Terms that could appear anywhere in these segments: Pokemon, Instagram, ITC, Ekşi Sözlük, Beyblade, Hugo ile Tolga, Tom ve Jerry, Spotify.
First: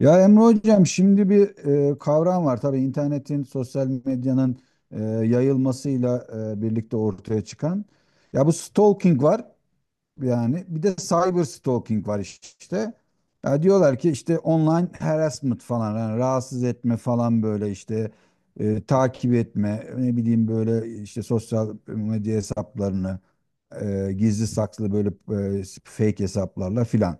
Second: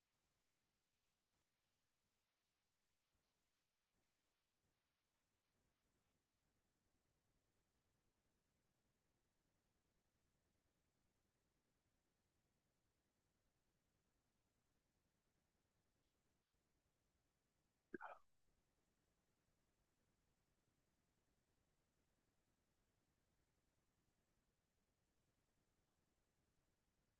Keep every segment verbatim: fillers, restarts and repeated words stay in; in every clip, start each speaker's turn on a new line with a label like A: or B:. A: Ya Emre Hocam şimdi bir e, kavram var. Tabii internetin, sosyal medyanın e, yayılmasıyla e, birlikte ortaya çıkan. Ya bu stalking var, yani bir de cyber stalking var işte. Ya diyorlar ki işte online harassment falan, yani rahatsız etme falan, böyle işte e, takip etme, ne bileyim, böyle işte sosyal medya hesaplarını e, gizli saklı, böyle e, fake hesaplarla filan.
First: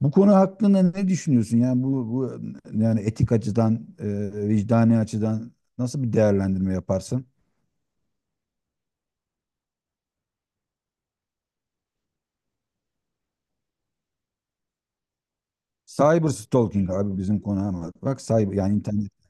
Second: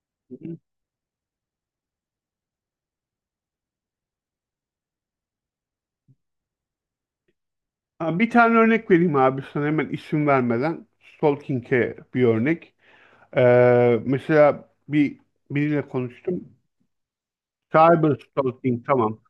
A: Bu konu hakkında ne düşünüyorsun? Yani bu, bu yani etik açıdan, e, vicdani açıdan nasıl bir değerlendirme yaparsın?
B: Ha, bir tane örnek vereyim abi sana hemen isim vermeden. Stalking'e bir örnek. Ee, mesela bir biriyle
A: Cyber
B: konuştum.
A: stalking abi bizim konu ama
B: Cyber
A: bak, cyber yani
B: stalking
A: internet.
B: tamam.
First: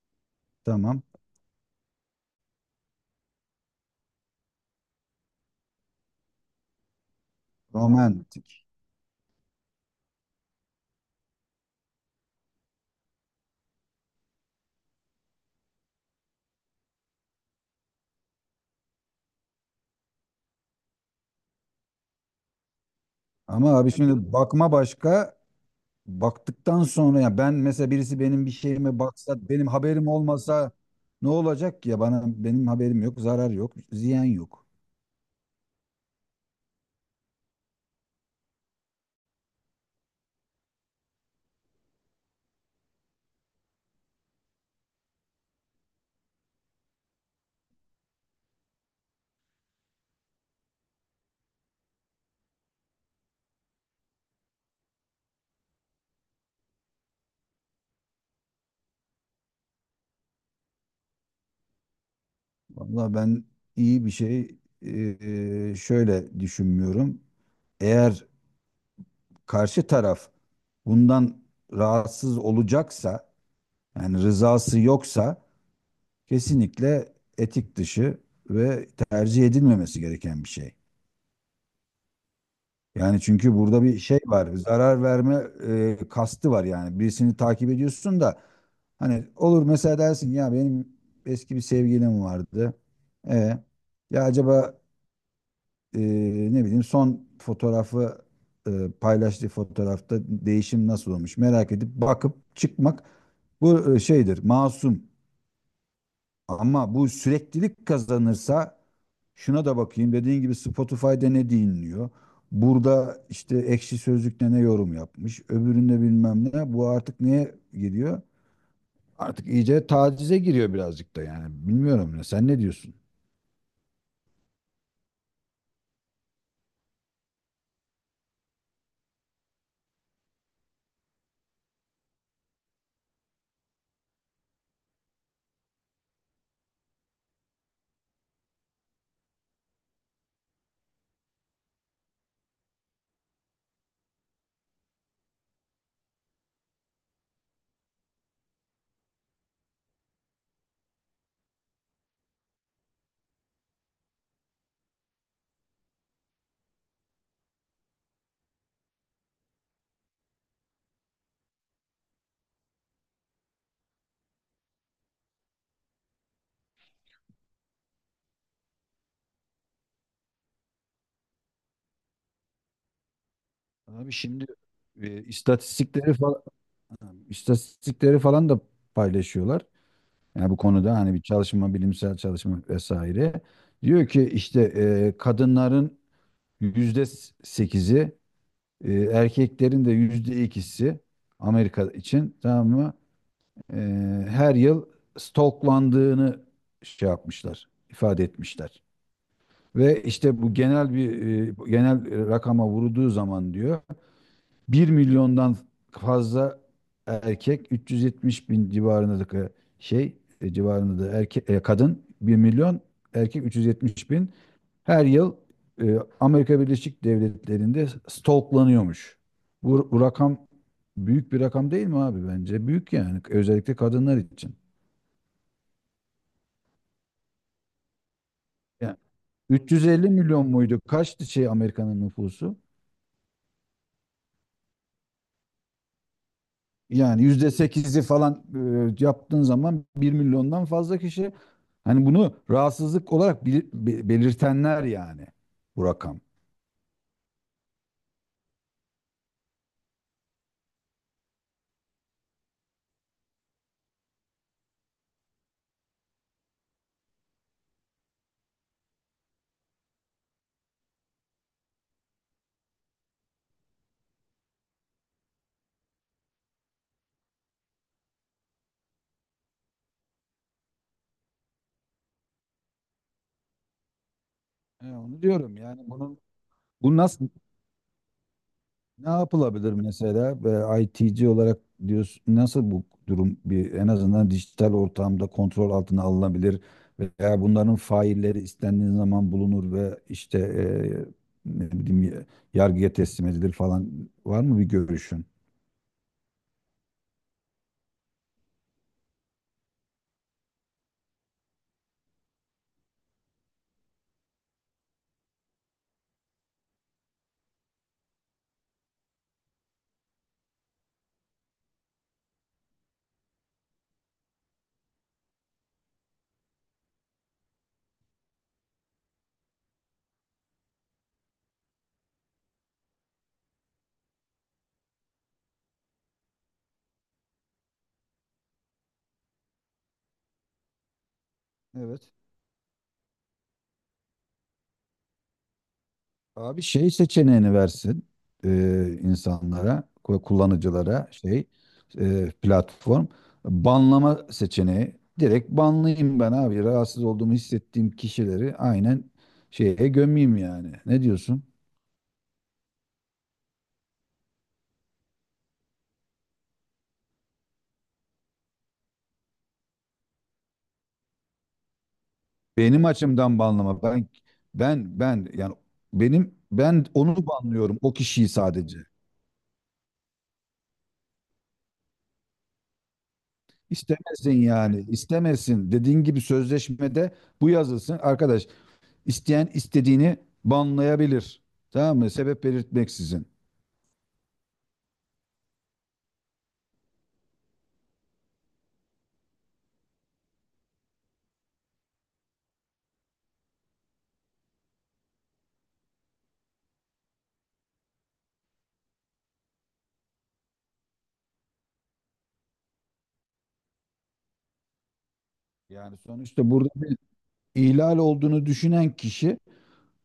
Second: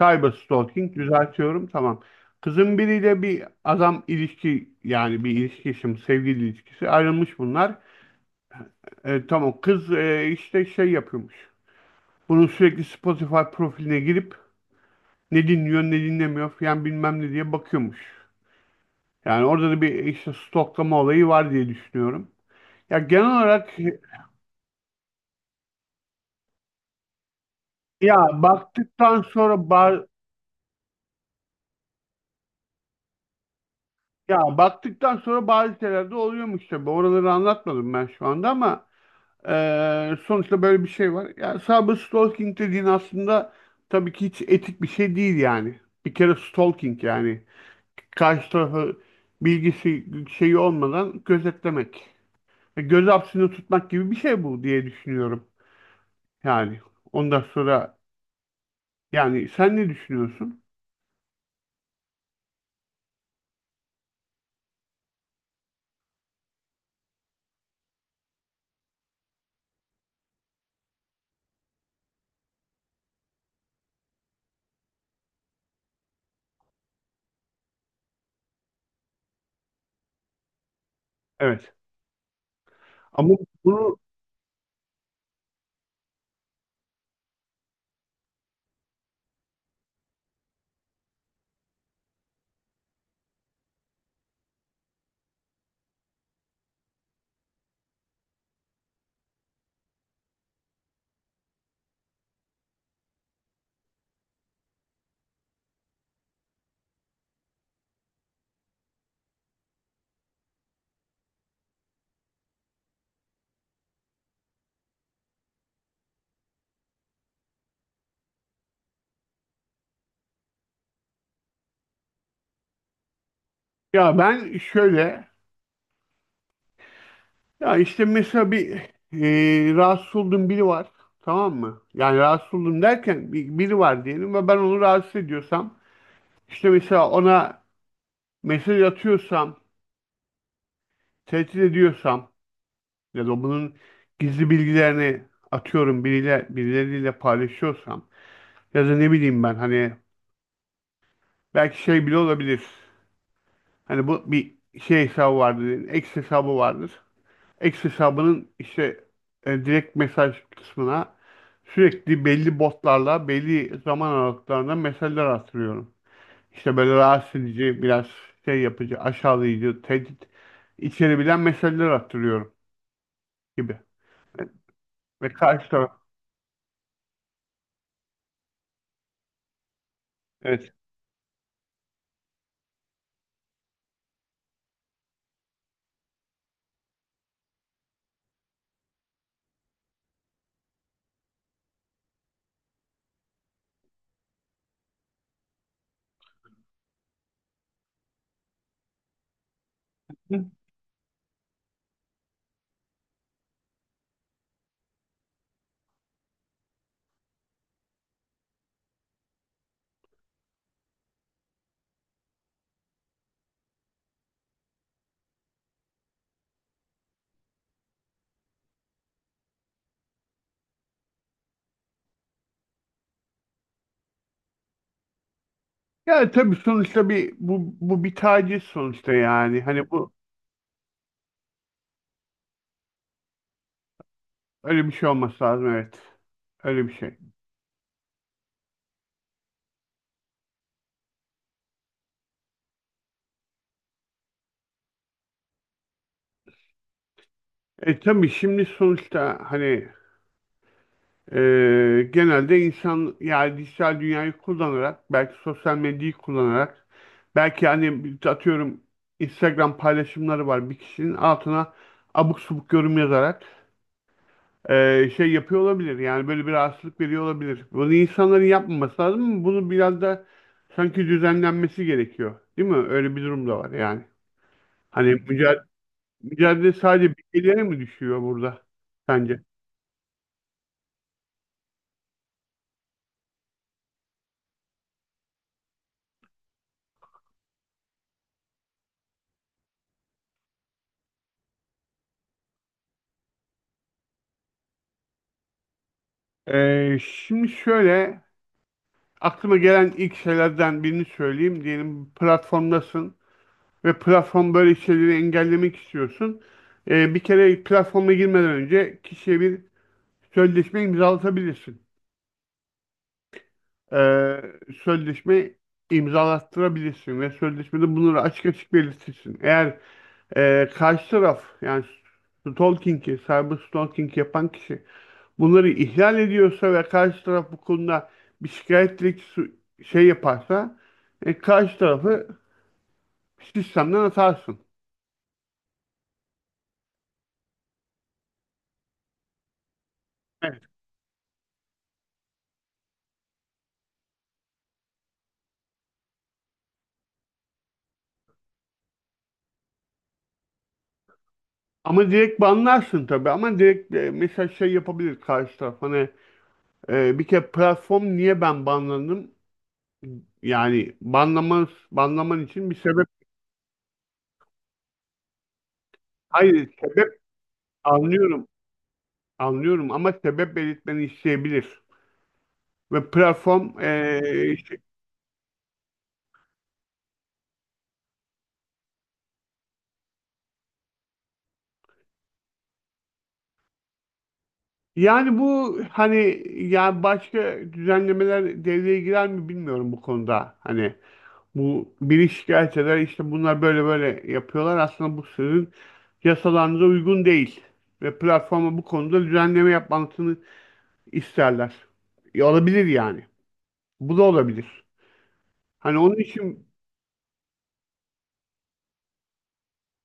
B: Cyber stalking
A: Tamam.
B: düzeltiyorum tamam. Kızın biriyle bir adam ilişki yani bir ilişki yaşam sevgili ilişkisi ayrılmış bunlar.
A: Romantik.
B: E, tamam kız e, işte şey yapıyormuş. Bunun sürekli Spotify profiline girip ne dinliyor ne dinlemiyor falan bilmem ne diye bakıyormuş. Yani orada da bir işte stoklama olayı var diye düşünüyorum. Ya genel olarak,
A: Ama abi şimdi bakma, başka baktıktan sonra, ya ben mesela birisi
B: ya
A: benim bir şeyime
B: baktıktan
A: baksa,
B: sonra
A: benim
B: ba-
A: haberim olmasa, ne olacak ki ya? Bana benim haberim yok, zarar yok, ziyan
B: ya
A: yok.
B: baktıktan sonra bazı şeyler de oluyormuş tabii. Oraları anlatmadım ben şu anda, ama e, sonuçta böyle bir şey var. Ya cyber stalking dediğin aslında tabii ki hiç etik bir şey değil yani. Bir kere stalking yani karşı tarafı, bilgisi şeyi olmadan gözetlemek. E, Göz hapsini tutmak gibi bir şey bu diye düşünüyorum. Yani ondan sonra. Yani sen ne düşünüyorsun?
A: Vallahi ben iyi bir şey e, e, şöyle düşünmüyorum. Eğer karşı taraf bundan rahatsız olacaksa, yani rızası yoksa, kesinlikle etik dışı ve tercih edilmemesi gereken bir şey.
B: Evet.
A: Yani
B: Ama
A: çünkü burada
B: bunu,
A: bir şey var, zarar verme e, kastı var yani. Birisini takip ediyorsun da hani, olur mesela dersin ya benim eski bir sevgilim vardı. E, ya acaba e, ne bileyim, son fotoğrafı e, paylaştığı fotoğrafta değişim nasıl olmuş merak edip bakıp çıkmak, bu e, şeydir, masum. Ama bu süreklilik kazanırsa, şuna da bakayım dediğin gibi, Spotify'da ne dinliyor, burada işte Ekşi Sözlük'te ne yorum yapmış, öbüründe bilmem ne, bu artık neye giriyor, artık iyice tacize giriyor birazcık da. Yani bilmiyorum ya, sen ne diyorsun?
B: ya ben şöyle, ya işte mesela bir, e, rahatsız olduğum biri var. Tamam mı? Yani rahatsız oldum derken bir- biri var diyelim ve ben onu rahatsız ediyorsam, işte mesela ona mesaj atıyorsam, tehdit ediyorsam, ya da bunun gizli bilgilerini atıyorum biriyle, birileriyle paylaşıyorsam, ya da ne bileyim ben hani belki şey bile olabilir. Hani bu bir şey hesabı vardır, X hesabı vardır. X hesabının işte e, direkt mesaj kısmına sürekli belli botlarla belli zaman aralıklarında mesajlar attırıyorum. İşte böyle rahatsız edici, biraz şey yapıcı, aşağılayıcı, tehdit içerebilen mesajlar attırıyorum gibi.
A: Abi şimdi e,
B: Ve karşı taraf,
A: istatistikleri falan. Tamam. İstatistikleri falan da paylaşıyorlar. Yani bu
B: evet.
A: konuda hani bir çalışma, bilimsel çalışma vesaire. Diyor ki işte e, kadınların yüzde sekizi, e, erkeklerin de yüzde ikisi, Amerika için, tamam mı? E, her yıl stalklandığını şey yapmışlar, ifade etmişler. Ve işte bu genel bir e, genel rakama vurulduğu zaman diyor, bir milyondan fazla erkek, 370 bin civarındaki şey, e, civarında da erkek, e, kadın bir milyon, erkek 370 bin her yıl e, Amerika Birleşik Devletleri'nde stalklanıyormuş. Bu, bu rakam büyük bir rakam değil mi abi, bence? Büyük yani, özellikle kadınlar için.
B: Yani tabii sonuçta bir, bu bu bir taciz
A: Yani
B: sonuçta yani. Hani
A: 350
B: bu
A: milyon muydu, kaçtı şey Amerika'nın nüfusu?
B: öyle bir şey olması lazım, evet. Öyle bir şey.
A: Yani yüzde sekizi falan e, yaptığın zaman, bir milyondan fazla kişi hani bunu rahatsızlık olarak bili- be- belirtenler yani, bu rakam.
B: E tabii şimdi sonuçta hani, Ee, genelde insan yani dijital dünyayı kullanarak, belki sosyal medyayı kullanarak, belki hani bir- atıyorum Instagram paylaşımları var bir kişinin altına abuk subuk yorum yazarak ee, şey yapıyor olabilir yani, böyle bir rahatsızlık veriyor olabilir. Bunu insanların yapmaması lazım ama bunu biraz da sanki düzenlenmesi gerekiyor değil mi? Öyle bir durum da var yani.
A: E,
B: Hani
A: onu diyorum
B: mücadele,
A: yani, bunun
B: mücadele
A: bu
B: sadece
A: nasıl,
B: bireylere mi düşüyor burada
A: ne
B: sence?
A: yapılabilir mesela? E, I T C olarak diyorsun, nasıl bu durum bir en azından dijital ortamda kontrol altına alınabilir, veya bunların failleri istendiği zaman bulunur ve işte e, ne bileyim, yargıya teslim edilir falan? Var mı bir görüşün?
B: Ee, şimdi şöyle. Aklıma gelen ilk şeylerden birini söyleyeyim. Diyelim platformdasın ve platform böyle şeyleri engellemek istiyorsun. Ee, bir kere platforma girmeden önce kişiye bir sözleşme imzalatabilirsin. Ee, Sözleşme imzalattırabilirsin ve sözleşmede bunları açık açık belirtirsin. Eğer e, karşı taraf, yani stalking'i, cyber stalking yapan kişi, bunları ihlal ediyorsa ve karşı taraf bu konuda bir şikayet dilekçesi şey yaparsa, e, karşı
A: Evet.
B: tarafı sistemden atarsın.
A: Abi şey seçeneğini versin e, insanlara, ku-
B: Evet.
A: kullanıcılara, şey, e, platform, banlama seçeneği. Direkt banlayayım ben abi. Rahatsız olduğumu hissettiğim kişileri aynen şeye gömeyim yani. Ne diyorsun?
B: Ama direkt banlarsın tabii, ama direkt e, mesela şey yapabilir karşı taraf hani, e, bir kere platform niye ben banlandım, yani banlaman, banlaman için bir
A: Benim
B: sebep,
A: açımdan banlama. Ben ben ben yani, benim,
B: hayır
A: ben
B: sebep,
A: onu banlıyorum o kişiyi
B: anlıyorum
A: sadece.
B: anlıyorum ama sebep belirtmeni isteyebilir ve platform e,
A: İstemesin
B: işte-
A: yani, istemesin. Dediğin gibi sözleşmede bu yazılsın. Arkadaş, İsteyen istediğini banlayabilir. Tamam mı? Sebep belirtmeksizin.
B: yani bu hani, ya başka düzenlemeler devreye girer mi bilmiyorum bu konuda hani. Bu biri şikayet eder, işte bunlar böyle böyle yapıyorlar. Aslında bu sizin yasalarınıza uygun değil. Ve platforma bu konuda düzenleme yapmasını isterler. E, olabilir yani. Bu da olabilir.
A: Yani
B: Hani onun
A: sonuçta
B: için,
A: burada bir ihlal olduğunu düşünen kişi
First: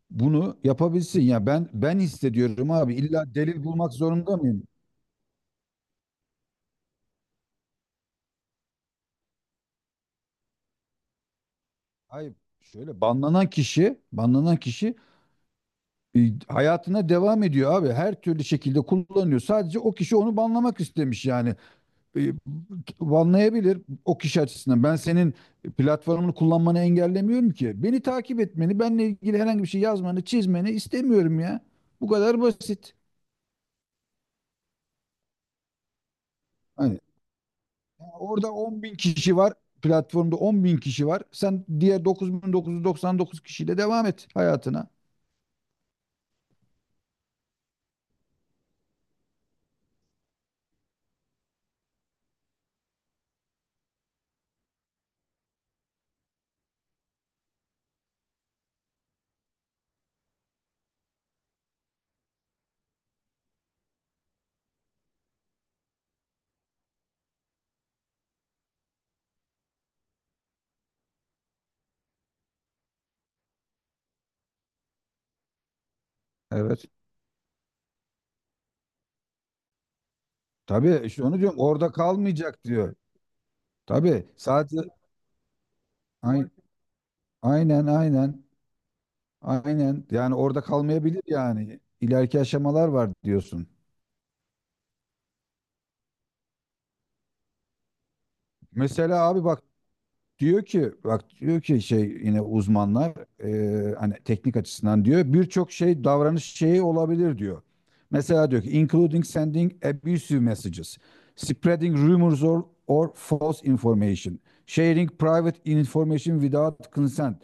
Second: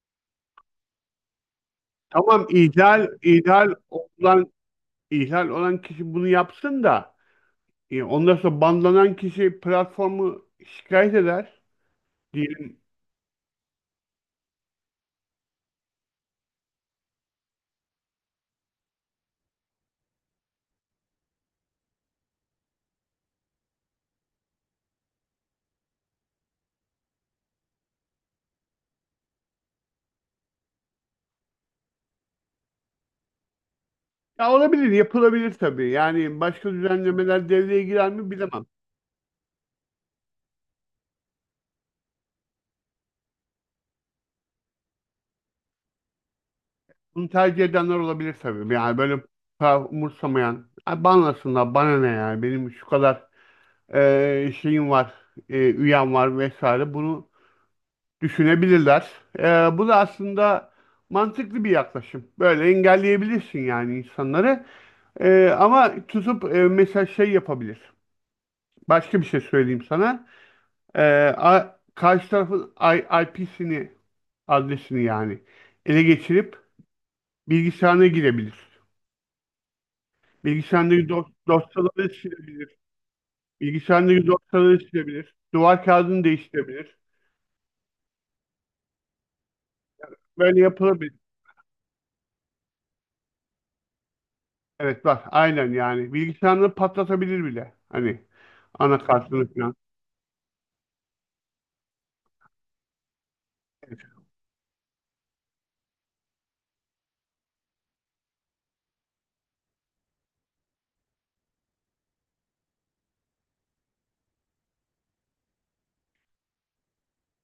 A: bunu yapabilsin. Ya ben ben
B: tamam,
A: hissediyorum abi.
B: ihlal
A: İlla delil
B: ihlal
A: bulmak zorunda
B: olan
A: mıyım?
B: ihlal olan kişi bunu yapsın da e, ondan sonra banlanan kişi platformu şikayet eder
A: Hayır.
B: diyelim.
A: Şöyle, banlanan kişi, banlanan kişi e, hayatına devam ediyor abi. Her türlü şekilde kullanıyor. Sadece o kişi onu banlamak istemiş yani. e, banlayabilir o kişi açısından. Ben senin platformunu kullanmanı engellemiyorum ki. Beni takip etmeni, benle ilgili herhangi bir şey yazmanı, çizmeni istemiyorum ya. Bu kadar basit.
B: Ya olabilir, yapılabilir tabii. Yani başka
A: Hani
B: düzenlemeler devreye girer mi
A: orada
B: bilemem.
A: 10 bin kişi var. Platformda 10 bin kişi var. Sen diğer dokuz bin dokuz yüz doksan dokuz kişiyle devam et hayatına.
B: Bunu tercih edenler olabilir tabii. Yani böyle, para umursamayan. Ay banlasınlar bana ne, yani benim şu kadar e, şeyim var, e, üyem var vesaire, bunu düşünebilirler. E, Bu da aslında mantıklı bir yaklaşım. Böyle engelleyebilirsin yani insanları. E, ama tutup e, mesela şey yapabilir. Başka bir şey söyleyeyim sana. E, a- Karşı tarafın I P'sini, adresini yani ele geçirip
A: Evet.
B: bilgisayarına girebilir. Bilgisayarında
A: Tabii, işte
B: dosyaları
A: onu diyorum. Orada
B: dosyaları
A: kalmayacak
B: silebilir.
A: diyor. Tabii.
B: Bilgisayarında
A: Sadece
B: dosyaları silebilir. Duvar kağıdını
A: Ay-
B: değiştirebilir.
A: aynen, aynen. Aynen. Yani
B: Böyle
A: orada
B: yapılabilir.
A: kalmayabilir yani. İleriki aşamalar var diyorsun.
B: Evet bak, aynen yani. Bilgisayarını patlatabilir bile. Hani
A: Mesela abi
B: anakartını
A: bak,
B: falan.
A: diyor ki, bak diyor ki, şey, yine uzmanlar e,
B: Evet.
A: hani teknik açısından diyor, birçok şey, davranış şeyi olabilir diyor. Mesela diyor ki, including sending abusive messages, spreading rumors or, or false information, sharing private information without consent.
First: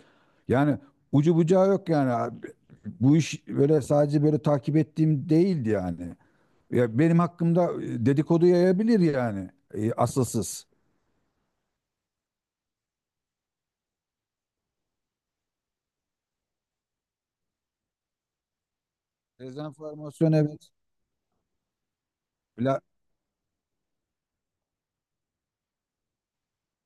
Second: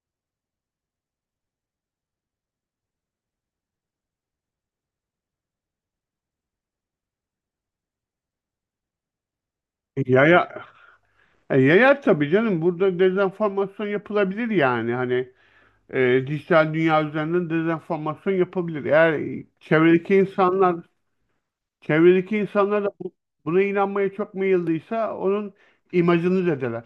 A: Yani ucu bucağı yok yani abi. Bu iş böyle sadece böyle takip ettiğim değildi yani. Ya benim hakkımda e, dedikodu yayabilir yani, e,
B: E, Yaya,
A: asılsız.
B: e, Yayar tabii canım. Burada dezenformasyon yapılabilir yani. Hani e, dijital dünya üzerinden dezenformasyon yapabilir. Eğer çevredeki
A: Dezenformasyon, evet.
B: insanlar çevredeki
A: Bla,
B: insanlar da bu- buna inanmaya çok meyilliyse, onun imajını zedeler.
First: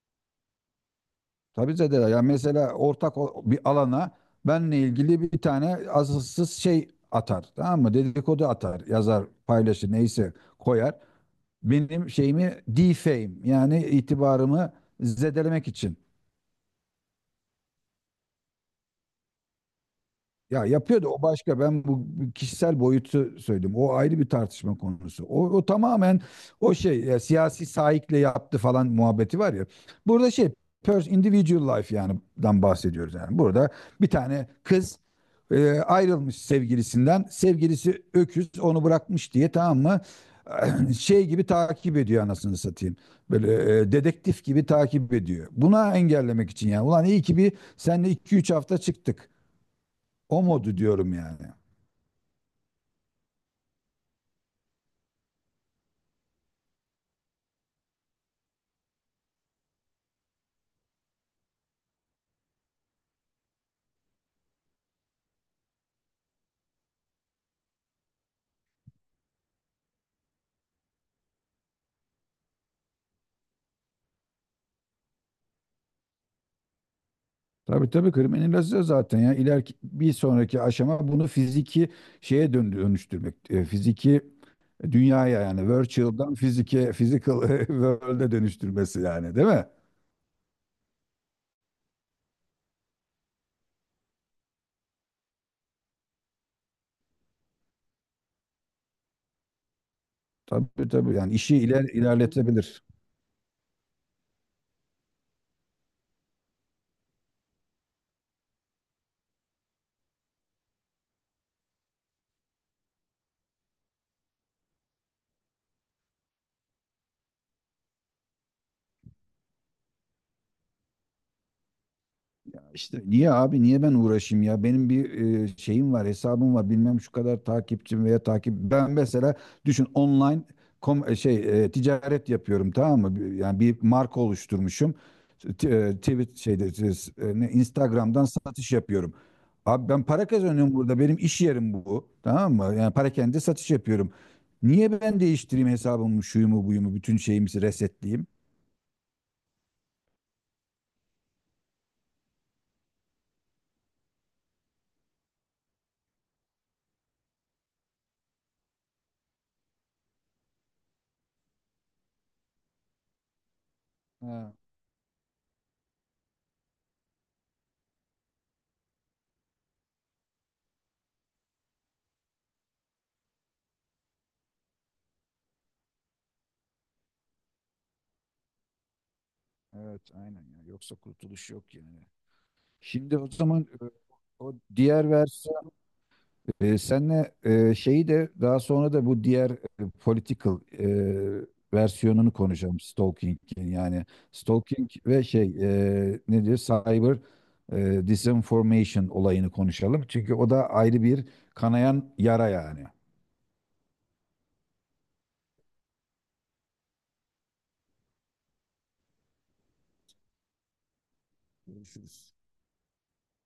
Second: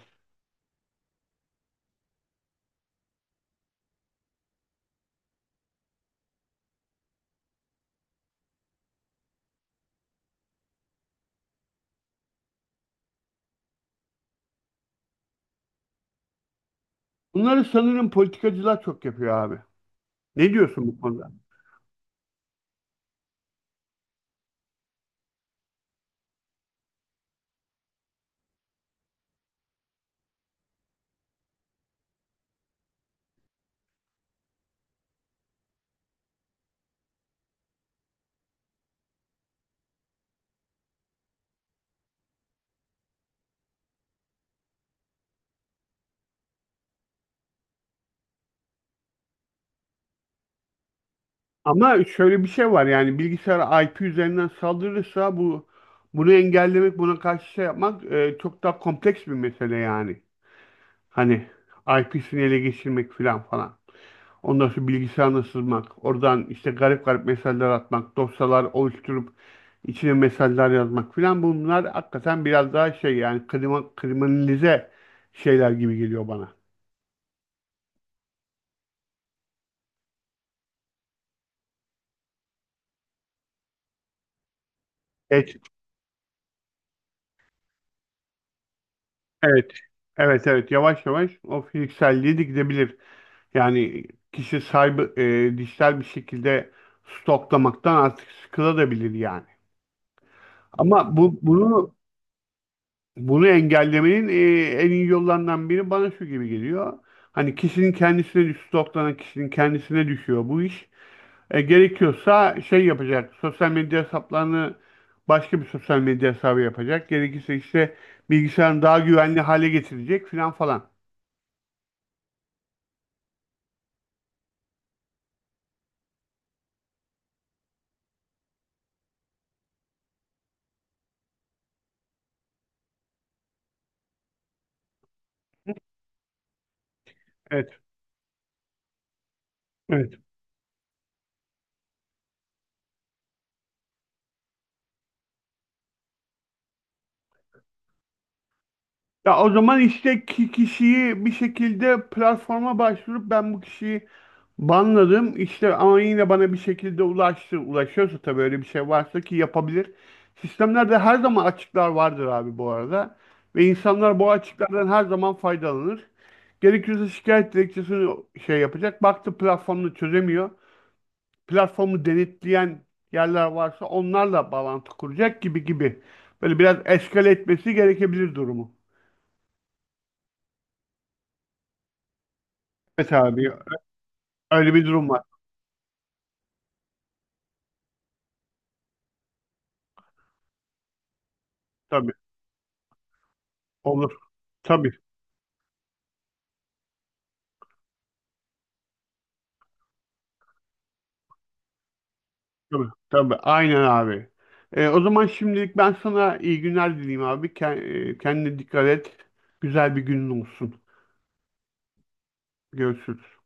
A: tabii zedeler. Yani mesela ortak o- bir alana benle ilgili bir tane asılsız şey atar. Tamam mı? Dedikodu atar, yazar, paylaşır, neyse koyar. Benim şeyimi defame yani, itibarımı zedelemek için.
B: Bunları sanırım politikacılar çok yapıyor abi. Ne
A: Ya
B: diyorsun bu
A: yapıyordu, o
B: konuda?
A: başka. Ben bu kişisel boyutu söyledim. O ayrı bir tartışma konusu. O, o tamamen o şey ya, siyasi saikle yaptı falan muhabbeti var ya. Burada şey, pers individual life yani, dan bahsediyoruz yani. Burada bir tane kız e, ayrılmış sevgilisinden. Sevgilisi öküz onu bırakmış diye, tamam mı? Şey gibi takip ediyor, anasını satayım. Böyle e, dedektif gibi takip ediyor. Buna engellemek için yani. Ulan iyi ki bir seninle iki üç hafta çıktık. O modu diyorum yani.
B: Ama şöyle bir şey var, yani bilgisayar I P üzerinden saldırırsa bu, bunu engellemek, buna karşı şey yapmak e, çok daha kompleks bir mesele yani. Hani I P'sini ele geçirmek filan falan. Ondan sonra bilgisayarına sızmak, oradan işte garip garip mesajlar atmak, dosyalar oluşturup içine mesajlar yazmak filan, bunlar hakikaten biraz daha şey yani, krima, kriminalize şeyler gibi geliyor bana.
A: Tabii, tabii, kriminalize zaten ya. İleriki bir sonraki aşama, bunu fiziki şeye dön- dönüştürmek. E, fiziki dünyaya yani, virtual'dan fizike, physical world'e dönüştürmesi yani, değil mi?
B: Evet. Evet evet, yavaş yavaş o fiziksel de gidebilir. Yani kişi sahibi e, dijital bir şekilde stoklamaktan artık sıkılabilir yani.
A: Tabii, tabii,
B: Ama
A: yani
B: bu
A: işi iler
B: bunu
A: ilerletebilir.
B: bunu engellemenin e, en iyi yollarından biri bana şu gibi geliyor. Hani kişinin kendisine düş, stoklanan kişinin kendisine düşüyor bu iş. E, gerekiyorsa şey yapacak. Sosyal medya hesaplarını, başka bir sosyal medya hesabı yapacak. Gerekirse işte bilgisayarını daha güvenli hale getirecek filan falan.
A: İşte niye abi, niye ben uğraşayım ya? Benim bir e, şeyim var, hesabım var, bilmem şu kadar takipçim. Veya takip, ben mesela düşün, online kom, e, şey e, ticaret yapıyorum, tamam mı? Bir- yani bir marka oluşturmuşum, T- e, tweet şeyde siz, e, ne,
B: Evet.
A: Instagram'dan satış yapıyorum abi, ben
B: Evet.
A: para kazanıyorum burada, benim iş yerim bu, tamam mı? Yani parakende satış yapıyorum, niye ben değiştireyim hesabımı, şuyumu buyumu, bütün şeyimizi resetleyeyim?
B: Ya o zaman işte ki kişiyi bir şekilde platforma başvurup ben bu kişiyi banladım, İşte ama yine bana bir şekilde ulaştı. Ulaşıyorsa tabii, öyle bir şey varsa ki yapabilir. Sistemlerde her zaman açıklar vardır abi bu arada. Ve insanlar bu
A: Ha.
B: açıklardan her zaman faydalanır. Gerekirse şikayet dilekçesini şey yapacak. Baktı platformunu çözemiyor. Platformu denetleyen yerler varsa onlarla bağlantı kuracak gibi gibi. Böyle biraz eskale etmesi gerekebilir durumu.
A: Evet, aynen ya. Yoksa kurtuluş yok yani.
B: Evet
A: Şimdi o
B: abi.
A: zaman e, o
B: Öyle bir durum
A: diğer
B: var.
A: versiyon, e, senle e, şeyi de daha sonra, da bu diğer e, political e,
B: Tabii.
A: versiyonunu konuşalım stalking'in yani,
B: Olur.
A: stalking
B: Tabii.
A: ve şey, e, ne diyor, cyber e, disinformation olayını konuşalım. Çünkü o da ayrı bir kanayan yara yani.
B: Tabii. Tabii. Aynen abi. Ee, o zaman şimdilik ben sana iyi günler dileyim abi. Ke- e, Kendine dikkat et. Güzel bir günün olsun.
A: Görüşürüz.
B: Görüşürüz.